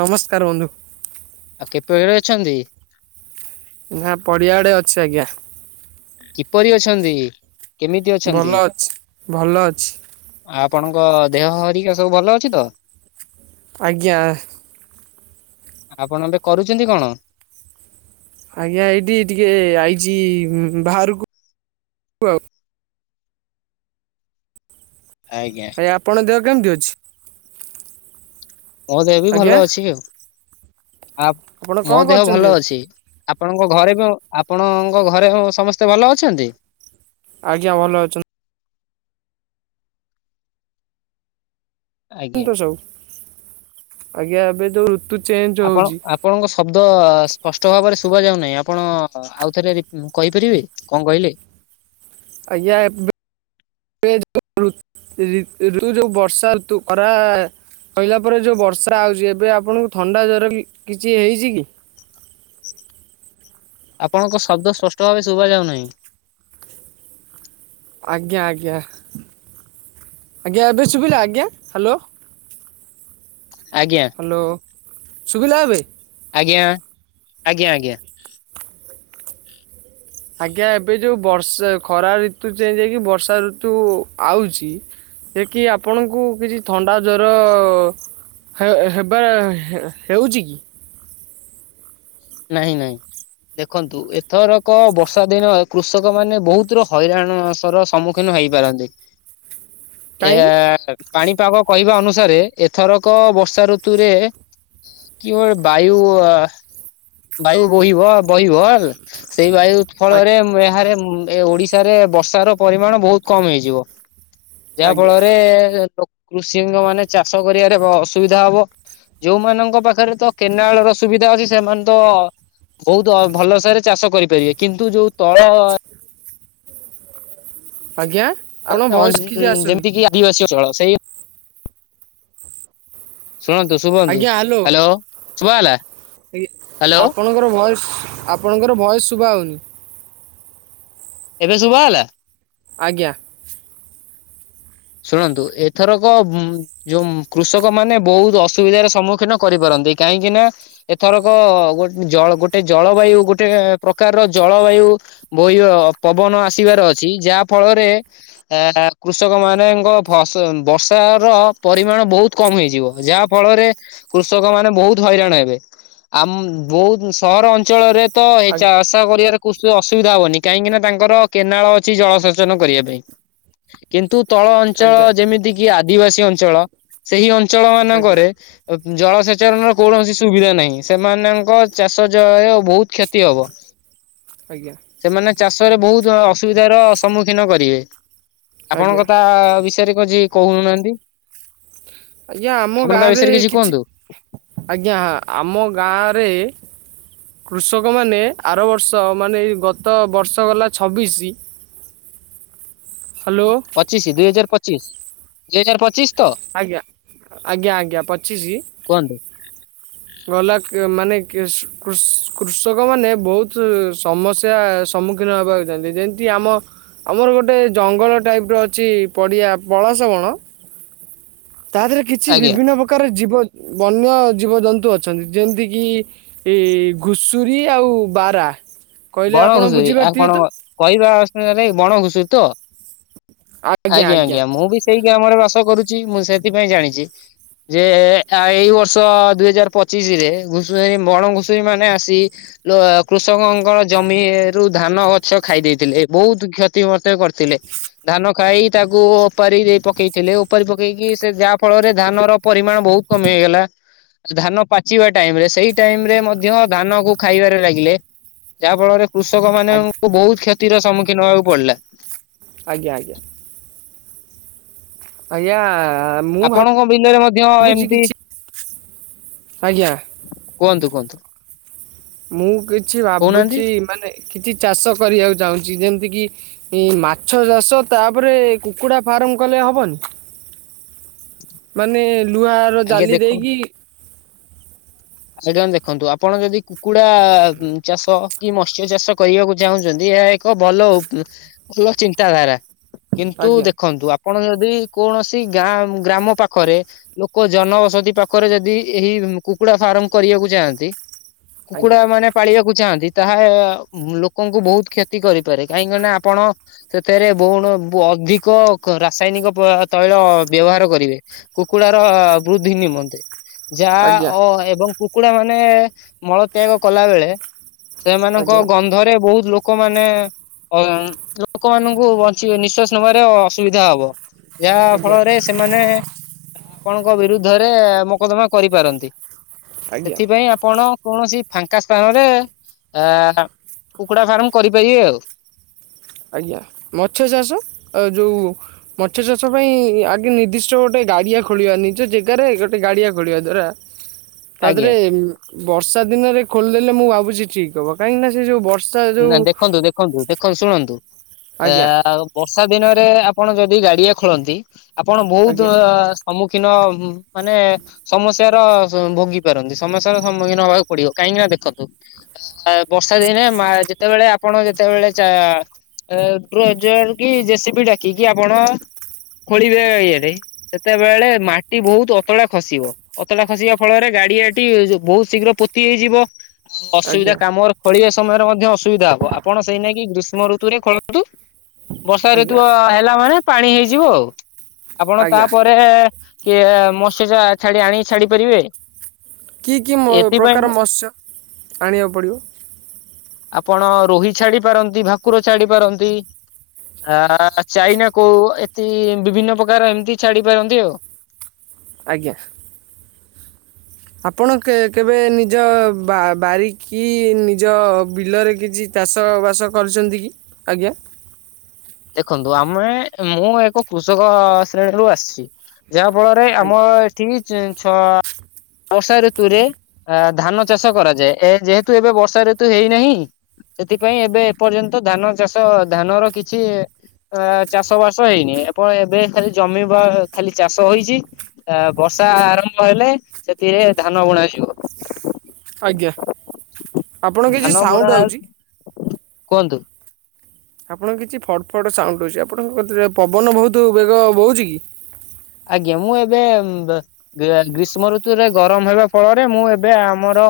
ନମସ୍କାର ବନ୍ଧୁ। ଆଉ [inaudible] ଅଛନ୍ତି। ନା ପଡିଆଡେ ଅଛି ଆଜ୍ଞା। କିପରି ଅଛନ୍ତି କେମିତି ଅଛନ୍ତି? ଭଲ ଅଛି ଭଲ ଅଛି ଆପଣଙ୍କ ଦେହ ହରିକା ସବୁ ଭଲ ଅଛି ତ? ଆଜ୍ଞା। ଆପଣ ଏବେ କରୁଛନ୍ତି କଣ? ଆଜ୍ଞା ଏଇଠି ଟିକେ ଆଇଚି ବାହାରକୁ ଆଉ ଆଜ୍ଞା। ଆପଣ ଦେହ କେମିତି ଅଛି? ମୋ ଦେହ ବି ଆଜ୍ଞା ଭଲ ଅଛି, ଆଉ ଆପଣ ଆ କଣ ମୋ ଦେହ କରୁଛନ୍ତି ଭଲ ଏବେ ଅଛି। ଆପଣଙ୍କ ଘରେ ବି ଆପଣଙ୍କ ଘରେ ସମସ୍ତେ ଭଲ ଅଛନ୍ତି? ଆଜ୍ଞା ଭଲ ଅଛନ୍ତି। ଆଜ୍ଞା। [unintelligible] ଆଜ୍ଞା ଏବେ ଯଉ ରୁ ଆପଣ ଆପଣଙ୍କ ଶବ୍ଦ ସ୍ପଷ୍ଟ ଭାବରେ ଶୁଭା ଯାଉନାହିଁ ଆପଣ ଆଉଥରେ ରି କହିପାରିବେ କଣ କହିଲେ? ଆଜ୍ଞା ଏ ଯୋଉଋୁ ଋ ଯୋଉ ବର୍ଷା ଋତୁ ଖରା [unintelligible] ସଇଲା ପରେ ଯଉ ବର୍ଷା ଆଉଚି ଏବେ ଆପଣଙ୍କୁ ଥଣ୍ଡା ଜର କିଛି ହେଇଛି କି? ଆପଣଙ୍କ ଶବ୍ଦ ସ୍ପଷ୍ଟ ଭାବେ ଶୁଭା ଯାଉନାହିଁ। ଆଜ୍ଞା ଆଜ୍ଞା ଆଜ୍ଞା ଏବେ ଶୁଭିଲା ଆଜ୍ଞା ହ୍ୟାଲୋ। ଆଜ୍ଞା। ହ୍ୟାଲୋ ସୁଭିଲା ଏବେ। ଆଜ୍ଞା ଆଜ୍ଞା ଆଜ୍ଞା। ଆଜ୍ଞା ଏବେ ଯୋଉ ବର୍ଷା ଖରା ଋତୁ ଚେଞ୍ଜ ହେଇକି ବର୍ଷା ଋତୁ ଆଉଛି ଯେ କି ଆପଣଙ୍କୁ କିଛି ଥଣ୍ଡା ଜର ଅ ହେବା ହେଉଚି କି? ନାଇଁ ନାଇଁ। ଦେଖନ୍ତୁ ଏଥରକ ବର୍ଷା ଦିନ କୃଷକ ମାନେ ବହୁତ ର ହଇରାଣ ସର ସମୁ କିନୁ ହେଇପାରନ୍ତି। [inaudible] ଏ ହା ସକ ପାଣିପାଗ କହିବା ଅନୁସାରେ, ଏଥରକ ବର୍ଷା ଋତୁରେ କିଓର ବାୟୁ ଆ। ବାୟୁ ବୋହିବ, ବହିବଲ ସେଇ ବାୟୁ ଆଜ୍ଞା ଫଳରେ ଏହାରେ ମୁ ଓଡିଶ ଶାରେ ବର୍ଷା ର ପରିମାଣ ବହୁତ କମ ହେଇଯିବ। ଯାହା ଆଜ୍ଞା ଫଳରେ ପ୍ରକ କୃଷିଙ୍ଗ ମାନେ, ଚାଷ କରିବାରେ ବ ଅସୁବିଧା ହବ ଯୋଉମାନଙ୍କ ପାଖରେ ତ କେନାଳ ର ସୁବିଧା ଅଛି, ସେମାନେ ତ, ବହୁତ ଅ ଭଲସରେ ଚାଷ କରିପାରିବେ। କିନ୍ତୁ ଯୋଉ ତଳ ଆଜ୍ଞା। ଆପଣ ଅ ଭଏସ୍ ଇ କିଛି ଆସୁନି ଯେମିତି କି ଆ ଠିକ୍ ଅଛି ଷୋହଳ ସେଇ, ଶୁଣନ୍ତୁ ଶୁଭନ୍ତୁ ଆଜ୍ଞା ହ୍ୟାଲୋ ଶୁଭା ହେଲା। ଏଇ, ହ୍ୟାଲୋ ଆପଣଙ୍କର ଭଏସ ଆପଣଙ୍କର ଭଏସ ଶୁଭା ହଉନି। ଏବେ ଶୁଭା ହେଲା। ଆଜ୍ଞା। ଶୁଣନ୍ତୁ, ଏଥରକ ଉଁ ଯୋଉ, କୃଷକ ମାନେ ବହୁତ ଅସୁବିଧାର ସମ୍ମୁଖୀନ କରିପାରନ୍ତି। କାହିଁକି ନା ଏଥରକ, ଗୋଟ ଜଳ ଗୋଟେ ଜଳବାୟୁ ଗୋଟେ ପ୍ରକାରର ଜଳବାୟୁ ବୋହିବ, ପବନ ଆସିବାର ଅଛି। ଯାହା ଫଳରେ ଆ କୃଷକ ମାନ ମେଙ୍କ ଫସ ବର୍ଷା ର ପରିମାଣ ବହୁତ କମ ହେଇଯିବ। ଯାହା ଫଳରେ କୃଷକ ମାନେ ବହୁତ ହଇରାଣ ହେବେ, ଆମ ବହୁତ ସହର ଅଞ୍ଚଳରେ ତ ଏଇ ଚାଷ ଆଜ୍ଞା ଚାଷ କରିବାରେ କୁଷ ଅସୁବିଧା ହବନି। କାହିଁକି ନା ତାଙ୍କର କେନାଳ ଅଛି, ଜଳସେଚନ କରିବା ପାଇଁ। କିନ୍ତୁ, ତଳ ଅଞ୍ଚଳ ଆଜ୍ଞା ଯେମିତି କି ଆଦିବାସୀ ଅଞ୍ଚଳ, ସେଇ ଅଞ୍ଚଳ ଆଜ୍ଞା ମାନଙ୍କରେ ଅବ ଜଳସେଚନର କୌଣସି ସୁବିଧା ନାହିଁ। ସେମାନଙ୍କ ଚାଷ ଜୟ ବହୁତ କ୍ଷତି ହବ। ଆଜ୍ଞା। ସେମାନେ ଚାଷରେ ବହୁତ ଅ ଅସୁବିଧାର ସମ୍ମୁଖୀନ କରିବେ। ଆଜ୍ଞା ଆପଣଙ୍କ ତା ବିଷୟରେ କିଛି କହୁନାହାନ୍ତି? ଆଜ୍ଞା ଆମ ଆପଣ ତା ଗାଁରେ ବିଷୟରେ କିଛି କୁହନ୍ତୁ? ଆଜ୍ଞା, ଆମ ଗାଁରେ କୃଷକମାନେ, ଆର ବର୍ଷ ମାନେ ଏଇ ଗତ ବର୍ଷ ଗଲା ଛବିଶି ହ୍ୟାଲୋ ଚି ସି ଦୁଇ ହଜାର ପଚିଶ, ଦୁଇ ହଜାର ପଚିଶ! ତ ଆଜ୍ଞା, ଆଜ୍ଞା ଆଜ୍ଞା ପଚିଶି! କୁହନ୍ତୁ ଗଲା କି ଏ ମାନେ କିସ କୃଷ କୃଷକ ମାନେ, ବହୁତ ସମସ୍ୟା ସମ୍ମୁଖୀ ଦିନ ହବାକୁ ଚାଉଛନ୍ତି, ଯେମିତି ଆମ ଆମର ଗୋଟେ ଜଙ୍ଗଲ ଟାଇପ୍ର ଅଛି ପଡ଼ିଆ, ପଳସ ବଣ ତା ପରେ କିଛି ଆଜ୍ଞା। ବିଭିନ୍ନ ପ୍ରକ ପ୍ରକାର ଜୀବ ବନ୍ୟ ଜୀବଜନ୍ତୁ ଅଛନ୍ତି। ଯେମିତିକି ଏ ଘୁଷୁରୀ ଆଉ ବାରା କହିଲେ ବଣ ଆପଣ ଘୁଷୁରି, ଆ ବୁଝିପାରିଥିବେ କଣ ତ କହିବା ଅସନରେ ବଣ ଘୁଷ ତ, ଆଜ୍ଞା ଆଜ୍ଞା ମୁଁ ବି ସେଇ ଗ୍ରାମରେ ବାସ କରୁଛି। ମୁଁ ସେଥିପାଇଁ ଜାଣିଛି। ଯେ ଏଇ ବର୍ଷ ଦୁଇ ହଜାର ପଚିଶି ରେ, ଘୁଷଏଁ ବଣ ଘୁଷୁୁରୀ ମାନେ ଆସି ଲୋଏ କୃଷକଙ୍କର ଜମି ଏ ରୁ ଧାନ ଗଛ ଖାଇ ଦେଇଥିଲେ, ବହୁତ କ୍ଷତି ମତେ କରିଥିଲେ। ଧାନ ଖାଇ ତାକୁ ଓପାରି ଦେଇ ପକେଇଥିଲେ ଓପାରି ପକେଇକି ସେ ଯାହା ଫଳରେ ଧାନ ର ପରିମାଣ ବହୁତ। କମ ହେଇଗଲା। ଧାନ ପାଚିବା ଟାଇମ ରେ ସେଇ ଟାଇମ ରେ ମଧ୍ୟ ଧାନ କୁ ଖାଇବାରେ ଲାଗିଲେ। ଯାହା ଫଳରେ କୃଷକ ଆଜ୍ଞା ମାନଙ୍କୁ ବହୁତ କ୍ଷତିର ସମ୍ମୁଖୀନ ହବାକୁ ପଡିଲା। ଆଜ୍ଞା ଆଜ୍ଞା। ଆଜ୍ଞା। ମୁଁ ଆପଣଙ୍କ ବିଲରେ ମଧ୍ୟ ଭାବୁଛି ଏମିତି। କିଛି ଆଜ୍ଞା କୁହନ୍ତୁ କୁହନ୍ତୁ। ମୁଁ କିଛି କହୁନାହାନ୍ତି ଭାବୁଛି ମାନେ କିଛି ଚାଷ କରିବାକୁ ଚାହୁଁଛି ଯେମିତି କି। ଏଇ ମାଛ ଚାଷ ତାପରେ କୁକୁଡ଼ା ଫାର୍ମ କଲେ ହବନି। ମାନେ ଲୁହା ର ଆଜ୍ଞା ଜାଲି ଦେଖ ଦେଇକି। ଆଜ୍ଞା ଦେଖନ୍ତୁ ଆପଣ ଯଦି କୁକୁଡା ଚାଷ। କି ମତ୍ସ୍ୟ ଚାଷ କରିବାକୁ ଚାହୁଁଛନ୍ତି ଏହା ଏକ ଭଲ ଉ ଚିନ୍ତାଧାରା। କିନ୍ତୁ ଆଜ୍ଞା ଦେଖନ୍ତୁ ଆପଣ ଯଦି କୌଣସି ଗାଁ, ଗ୍ରାମ ପାଖରେ ଲୋକ ଜନବସତି ପାଖରେ ଯଦି ଏହି କୁକୁଡା ଫାର୍ମ କରିବାକୁ ଯାଆନ୍ତି କୁକୁଡା ଆଜ୍ଞା ମାନେ। ପାଳିବାକୁ ଚାହାଁନ୍ତି ତାହା ଲୋକଙ୍କୁ ବହୁତ କ୍ଷତି କରିପାରେ କାହିଁକିନା ଆପଣ ସେଥିରେ ବହୁଣ ବ ଅଧିକ ରାସାୟନିକ ପଆ ତୈଳ ବ୍ୟବହାର କରିବେ। କୁକୁଡ଼ାର ବୃଦ୍ଧି ନିମନ୍ତେ। ଯା ଆଜ୍ଞା ଅ ଏବଂ କୁକୁଡା ମାନେ ମଳତ୍ୟାଗ କଲା ବେଳେ। ସେମାନଙ୍କ ଆଜ୍ଞା ଗନ୍ଧରେ ବହୁତ ଲୋକମାନେ। ଅଃ ଲୋକମାନଙ୍କୁ ବଞ୍ଚି ନିଶ୍ବାସ ନେବାରେ ଅସୁବିଧା ହବ। ଯାହା ଆଜ୍ଞା ଫଳରେ ସେମାନେ ଆପଣଙ୍କ ବିରୁଦ୍ଧରେ ମକଦ୍ଦମା କରିପାରନ୍ତି। ଆଜ୍ଞା ସେଥିପାଇଁ ଆପଣ କୌଣସି ଫାଙ୍କା ସ୍ଥାନରେ ଆ କୁକୁଡା ଫାର୍ମ କରିପାରିବେ ଆଉ। ଆଜ୍ଞା, ମତ୍ସ୍ୟ ଚାଷ ଆ ଯୋଉ ମତ୍ସ୍ୟ ଚାଷ ପାଇଁ ଆଗେ ନିର୍ଦ୍ଦିଷ୍ଟ ଗୋଟେ ଗାଡିଆ ଖୋଳିବା ନିଜ ଜେଗାରେ ଗୋଟେ ଗାଡିଆ ଖୋଳିବା ଦ୍ଵାରା [unintelligible] ତା ଆଜ୍ଞା। ଦେହରେ ବର୍ଷା ଦିନରେ ଖୋଲିଦେଲେ ମୁଁ ଭାବୁଛି ଠିକ ହବ କାହିଁକିନା ସେ ଯୋଉ ବ ନା ଦେଖନ୍ତୁ-ଦେଖନ୍ତୁ-ଦେଖନ୍ତୁ, ଶୁଣନ୍ତୁ ଆଜ୍ଞା ଆ ବର୍ଷା ଦିନରେ ଆପଣ ଯଦି ଗାଡ଼ିଆ ଖୋଳନ୍ତି ଆପଣ ବହୁତ ଆଜ୍ଞା ସମ୍ମୁଖୀନ ମାନେ ସମସ୍ୟାର ଭୋଗି ପାରନ୍ତି ସମସ୍ୟାର ସମ୍ମୁଖୀନ ହବାକୁ ପଡିବ କାହିଁକି ନା ଦେଖନ୍ତୁ ଆ ବର୍ଷା ଦିନେ ମା ଯେତେବେଳେ ଆପଣ ଯେତେବେଳେ ଚା ଏ ଟ୍ରୋଜର କି ଜେସିବି ଡାକି କି ଆପଣ ଖୋଳିବେ ଇଏରେ। ସେତେବେଳେ ମାଟି ବହୁତ ଅତଡା ଖସିବ। ଅତଡ଼ା ଖସିବା ଫଳରେ ଗାଡିଆଟି ବହୁତ ଶୀଘ୍ର ପୋତି ହେଇଯିବ। ଆଜ୍ଞା ଅସୁବିଧା କାମର ଖୋଳିବା ସମୟରେ ମଧ୍ୟ ଅସୁବିଧା ହବ ଆପଣ ସେଇ ନାକି ଗ୍ରୀଷ୍ମ ଋତୁରେ ଖୋଳନ୍ତୁ ବର୍ଷା ଆଜ୍ଞା ଋତୁ ଆ ହେଲା ମାନେ ପାଣି ହେଇଯିବ ଆଉ ଆପଣ ଆଜ୍ଞା ତାପରେ କିଏ ମସୀଜା ଛାଡି ଆଣିି ଛାଡି ପାରିବେ। କି-କି-ମ ଏଥିପାଇଁ ପ୍ରକାର ମତ୍ସ୍ୟ ଆଣିବାକୁ ପଡ଼ିବ। ଆପଣ ରୋହି ଛାଡି ପାରନ୍ତି ଭାକୁର ଛାଡି ପାରନ୍ତି। ଆ ଚାଇନା କୋଉ ଏତି ବିଭିନ୍ନ ପ୍ରକାର ଏମିତି ଛାଡି ପାରନ୍ତି ଆଉ। ଆଜ୍ଞା। ଆପଣ କେବେ ନିଜ ବାରି ବାରିକି ନିଜ ବିଲରେ କିଛି ଚାଷ ବାସ କରିଚନ୍ତି କି? ଆଜ୍ଞା। ଦେଖନ୍ତୁଆମେ ମୁଁ ଏକ କୃଷକ ଶ୍ରେଣୀରୁୁ ଆସିଚି। ଯାହା ଫଳରେ ଆଜ୍ଞା ଆମ ଏଠି ଛଅ ବର୍ଷା ଋତୁରେ ଅ ଧାନ ଚାଷ କରାଯାଏ ଏ ଯେହେତୁ ଏବେ ବର୍ଷା ଋତୁ ହେଇନାହିଁ। ସେଥିପାଇଁ ଏବେ ଏପର୍ଯ୍ୟନ୍ତ ଧାନ ଚାଷ ଧାନର କିଛି କିଛି ଅ ଚାଷ ବାସ ହେଇନି। ଏପ ଏବେ ଖାଲି ଜମି ବା ଖାଲି ଚାଷ ହୋଇଛି। ଆ ବର୍ଷା ଆରମ୍ଭ ହେଲେ ସେଥିରେ ଧାନ ବୁଣାଯିବ। ଆଜ୍ଞା। ଆପଣ କିଛି ଧାନ ବୁଣା ସାଉଣ୍ଡ ଆଉଛି ଆଉ କୁହନ୍ତୁ। ଆପଣଙ୍କ କିଛି ଫଡ୍ ଫଡ୍ ସାଉଣ୍ଡ ହେଉଚି। ଆପଣଙ୍କ କତିରେ ପବନ ବହୁତ୍ ବେଗ ବହୁଛି କି? ଆଜ୍ଞା ମୁଁ ଏବେ ଗ୍ରୀଷ୍ମ ଋତୁରେ ଗରମ ହେବା ଫଳରେ ମୁଁ ଏବେ ଆମର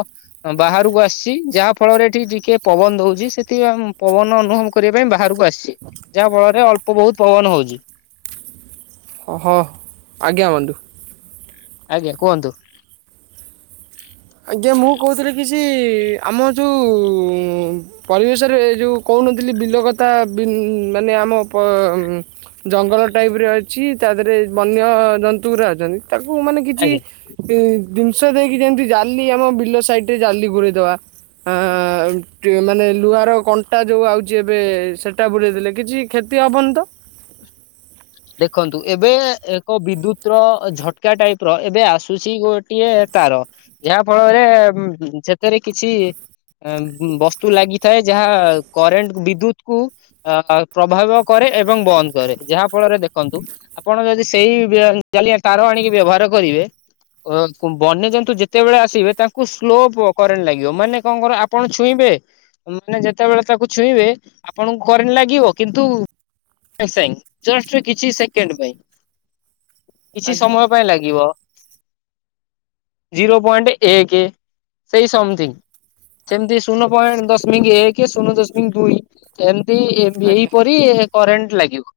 ବାହାରକୁ ଆସିଛି ଯାହା ଫଳରେ ଏଠି ଟିକେ ପବନ ଦଉଛି। ସେଠି ଆ ପବନ ଅନୁଭବକୁ କରିବା ପାଇଁ ବାହାରକୁ ଆସଚି। ଯାହା ଫଳରେ ଅଳ୍ପ ବହୁତ୍ ପବନ ହଉଚି। ହ ହଁ ଆଜ୍ଞା ବନ୍ଧୁ। ଆଜ୍ଞା କୁହନ୍ତୁ? ଆଜ୍ଞା ମୁଁ କହୁଥିଲି କି ସେ ଆମ ଯେଉଁ ପରିବେଶରେ ଏ ଯେଉଁ କହୁନଥିଲି ବିଲ କଥା ମାନେ ବି ଆମ ପ ଜଙ୍ଗଲ ଟାଇପ୍ ରେ ଅଛି ତା ଦେହରେ ବନ୍ୟ ଜନ୍ତୁଗୁରା ଅଛନ୍ତି ତାକୁ ମାନେ କିଛି ଆଜ୍ଞା। ଜିନିଷ ଦେଇକି ଯେମିତି ଜାଲି ଆମ ବିଲ ସାଇଟ୍ ରେ ଜାଲି ଘୁରେଇ ଦବା। ଆ ମାନେ ଲୁହାର କଣ୍ଟା ଯୋଉ ଆଉଚି ଏବେ ସେଟା ବୁଡେଇ ଦେଲେ କିଛି କ୍ଷତି ଅବନି ତ। ଦେଖନ୍ତୁ ଏବେ ଏକ ବିଦ୍ୟୁତ୍ ର ଝଟକା ଟାଇପ୍ ର ଏବେ ଆସୁଚି ଗୋ ଟିଏ ତାର ଯାହା ଫଳରେ ସେଥିରେ କିଛି ବସ୍ତୁ ଲାଗିଥାଏ ଯାହା କରେଣ୍ଟ ବିଦ୍ୟୁତ୍ କୁ ଆ ପ୍ରଭାବ କରେ ଏବଂ ବନ୍ଦ କରେ ଯାହା ଫଳରେ ଦେଖନ୍ତୁ ଆପଣ ଯଦି ସେଇ ଜାଲି ତାର ଆଣିକି ବ୍ୟବହାର କରିବେ। ବନ୍ୟଜନ୍ତୁ ଯେତେବେଳେ ଆସିବେ ତାଙ୍କୁ ସ୍ଲୋ କରେଣ୍ଟ୍ ଲାଗିବ ମାନେ କଣ କର ଆପଣ ଛୁଇଁବେ ମାନେ ଯେତେବେଳେ ତାକୁ ଛୁଇଁବେ ଆପଣଙ୍କୁ କରେଣ୍ଟ ଲାଗିବ କିନ୍ତୁ ସେଇଁ ଜଷ୍ଟ କିଛି ସେକେଣ୍ଡ୍ ପାଇଁ କିଛି ଆଜ୍ଞା ସମୟ ପାଇଁ ଲାଗିବ। ଜିରୋ ପଏଣ୍ଟ ଏକ ସେଇ ସମଥିଙ୍ଗ୍ ଆଜ୍ଞା ସେମିତି ଶୂନ ପଏଣ୍ଟ ଦଶମିକ ଏକ ଶୂନ ଦଶମିକ ଦୁଇ ଏମତି ଏ ଆଜ୍ଞା ଏଇପରି କରେଣ୍ଟ ଲାଗିବ।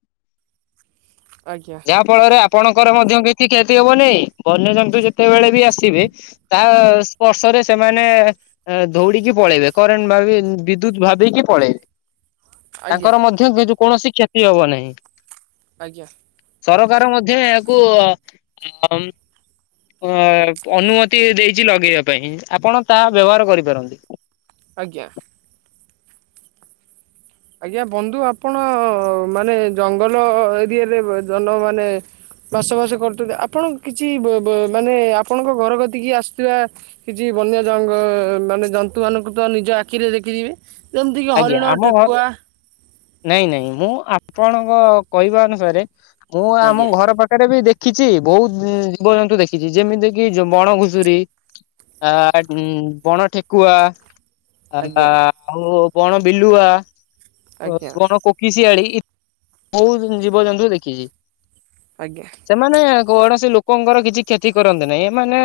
ଆଜ୍ଞା। ଯହା ଫଳରେ ଆପଣଙ୍କର ମଧ୍ୟ କିଛି କ୍ଷତି ହବନି ବନ୍ୟଜନ୍ତୁ ଯେତେବେଳେ ବି ଆସିବେ ତା ସ୍ପର୍ଶରେ ସେମାନେ ଦଉଡିକି ପଳେଇବେ କରେଣ୍ଟ ଭ ବିଦ୍ୟୁତ ଭାବିକି ପଳେଇବେ। ଆଜ୍ଞା ତାଙ୍କର ମଧ୍ୟ କି କୌଣସି କ୍ଷତି ହବ ନାହିଁ। ଆଜ୍ଞା। ସରକାର ମଧ୍ୟ ଏହାକୁ ଅ ଅନୁମତି ଦେଇଚି ଲଗେଇବା ପାଇଁ ଆପଣ ତାହା ବ୍ୟବହାର କରିପାରନ୍ତି। ଆଜ୍ଞା। ଆଜ୍ଞା ବନ୍ଧୁ ଆପଣ ମାନେ ଜଙ୍ଗଲ ଏରିଆରେ ଜନ ମାନେ ମାସ ମାସ କରଚନ୍ତି ଆପଣ କିଛି ମାନେ ଆପଣଙ୍କ ଘର କତିକି ଆସୁଥିବା କିଛି ବନ୍ୟ ଜ ମାନେ ଜନ୍ତୁମାନଙ୍କୁ ତ ନିଜ ଆଖିରେ ଦେଖିବି। ଆଜ୍ଞା ଆମ ଘର ନାଇଁ ନାଇଁ ମୁଁ ଆପଣଙ୍କ କହିବା ଅନୁସାରେ ମୁଁ ଆମ ଆଜ୍ଞା। ଘର ପାଖରେ ବି ଦେଖ ଖିଛି ବହୁତ ଜୀବଜନ୍ତୁ ଦେଖିଛି ଯେମିତି କି ବଣ ଘୁଷୁରୀ। ଆ ବଣ ଠେକୁଆ। ଆ ଆଜ୍ଞା ଆଉ କଣ ବିଲୁଆ ଆଜ୍ଞା କଣ କୋକିଶିଆଳି ଇ ବୋହୁତ୍ ଜୀବଜନ୍ତୁ ଦେଖିଛି। ଆଜ୍ଞା। ସେମାନେ କୌଣସି ଲୋକଙ୍କର କିଛି କ୍ଷତି କରନ୍ତି ନାହିଁ ଏମାନେ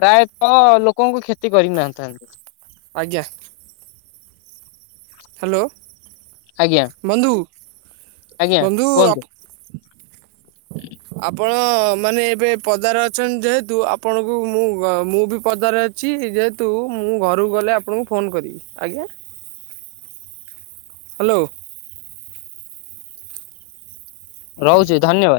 ପ୍ରାୟତଃ ଲୋକଙ୍କୁ କ୍ଷତି କରିନଥାନ୍ତି। ଆଜ୍ଞା। ହ୍ୟାଲୋ। ଆଜ୍ଞା। ବନ୍ଧୁ ବନ୍ଧୁ ଆପ ହଁ ଆପଣ ମାନେ ଏବେ ପଦାରେ ଅଛନ୍ତି ଯେହେତୁ ଆପଣଙ୍କୁ ମୁଁ ମୁଁ ବି ପଦାରେ ଅ ଅଛି ଯେହେତୁ ମୁଁ ଘରକୁ ଗଲେ ଆପଣଙ୍କୁ ଫୋନ୍ କରିବି ଆଜ୍ଞା। ହ୍ୟାଲୋ। ରହୁଛି ଧନ୍ୟବାଦ।